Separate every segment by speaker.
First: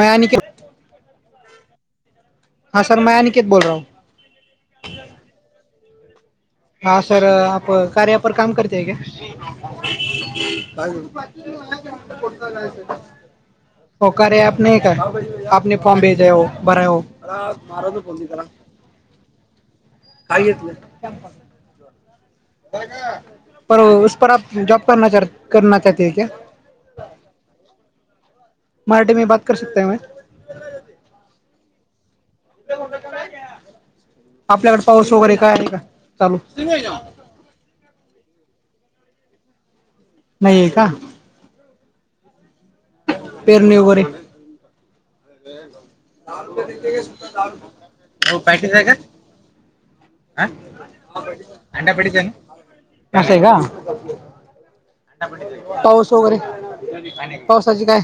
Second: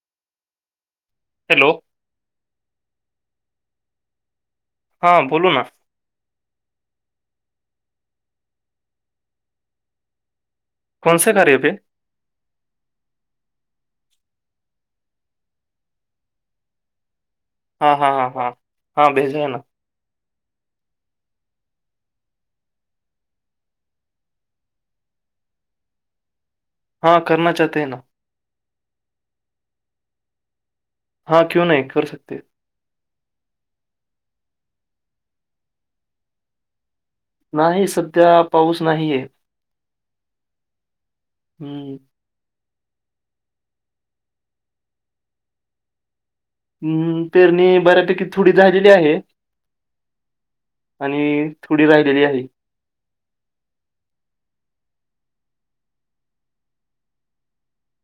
Speaker 1: माया नी करू
Speaker 2: हॅलो.
Speaker 1: [unintelligible]
Speaker 2: हा [unintelligible]
Speaker 1: [unintelligible] काय झालं
Speaker 2: कौन से कार्य पे
Speaker 1: बाकीची [unintelligible] [unintelligible]
Speaker 2: हा हा हा हा [unintelligible]
Speaker 1: काय घेतलं [unintelligible] [unintelligible]
Speaker 2: [unintelligible]
Speaker 1: [unintelligible]
Speaker 2: [unintelligible]
Speaker 1: [unintelligible] आपल्याकडे पाऊस वगैरे काय आहे का चालू [unintelligible]
Speaker 2: नाही सध्या पाऊस नाहीये.
Speaker 1: नाहीये का?
Speaker 2: हं.
Speaker 1: पेरणी वगैरे [inaudible] दहा रुपयचे ते
Speaker 2: हम्म,
Speaker 1: सुध्दा दारू
Speaker 2: पेरणी बऱ्यापैकी थोडी
Speaker 1: पितात [unintelligible] काय काय
Speaker 2: झालेली
Speaker 1: काय
Speaker 2: आहे
Speaker 1: आ
Speaker 2: आणि थोडी
Speaker 1: अंडा पॅटीस
Speaker 2: राहिलेली
Speaker 1: आहे ना? असं का. पाऊस वगैरे पावसाची काय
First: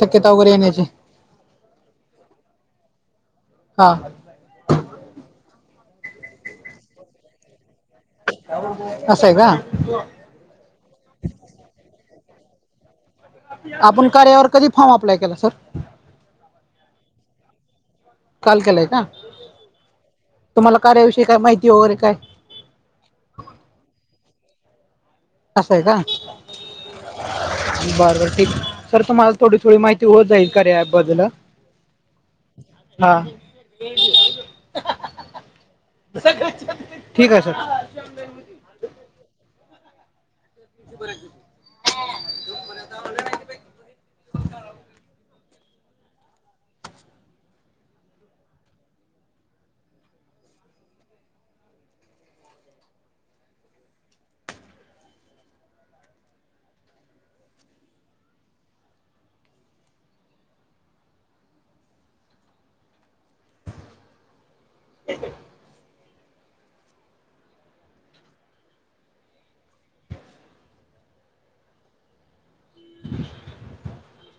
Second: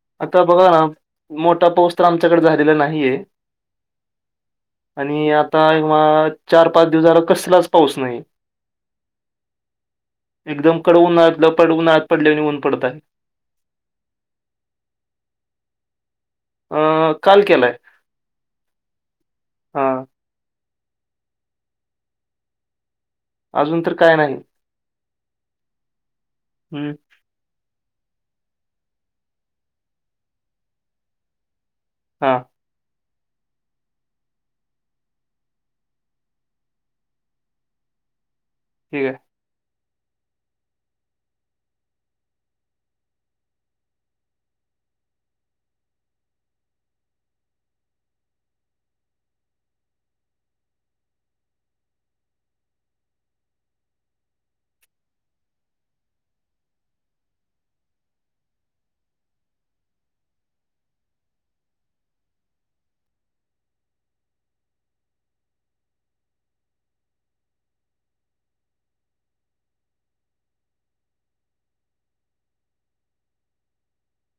Speaker 1: शक्यता
Speaker 2: आता
Speaker 1: वगैरे
Speaker 2: बघा ना,
Speaker 1: येण्याची
Speaker 2: मोठा पाऊस तर आमच्याकडे झालेला नाहीये.
Speaker 1: हा.
Speaker 2: आणि आता या, चार-पाच दिवस झालं कसलाच पाऊस नाही.
Speaker 1: असेय कां.
Speaker 2: एकदम कडक उन्हाळ्यात पड उन्हाळ्यात पडल्यावाणी ऊन पडत‌ आहे.
Speaker 1: आपण कार्यावर कधी फॉर्म अप्लाय केला सर.
Speaker 2: अं.. काल केलाय.
Speaker 1: काल केलाय का?
Speaker 2: हां.
Speaker 1: तुम्हाला कार्याविषयी काय माहिती वगैरे काय?
Speaker 2: अजून तर काय नाही
Speaker 1: अस ए कां.
Speaker 2: हम्म.
Speaker 1: बर बर ठीक आहे सर तुम्हाला थोडी थोडी माहिती होत जाईल कार्या ॲप बद्दल आ.
Speaker 2: हा.
Speaker 1: हा सगळं छान ठीक आहे सर.
Speaker 2: ठीक ए.
Speaker 1: किती [unintelligible] [unintelligible] [inaudible]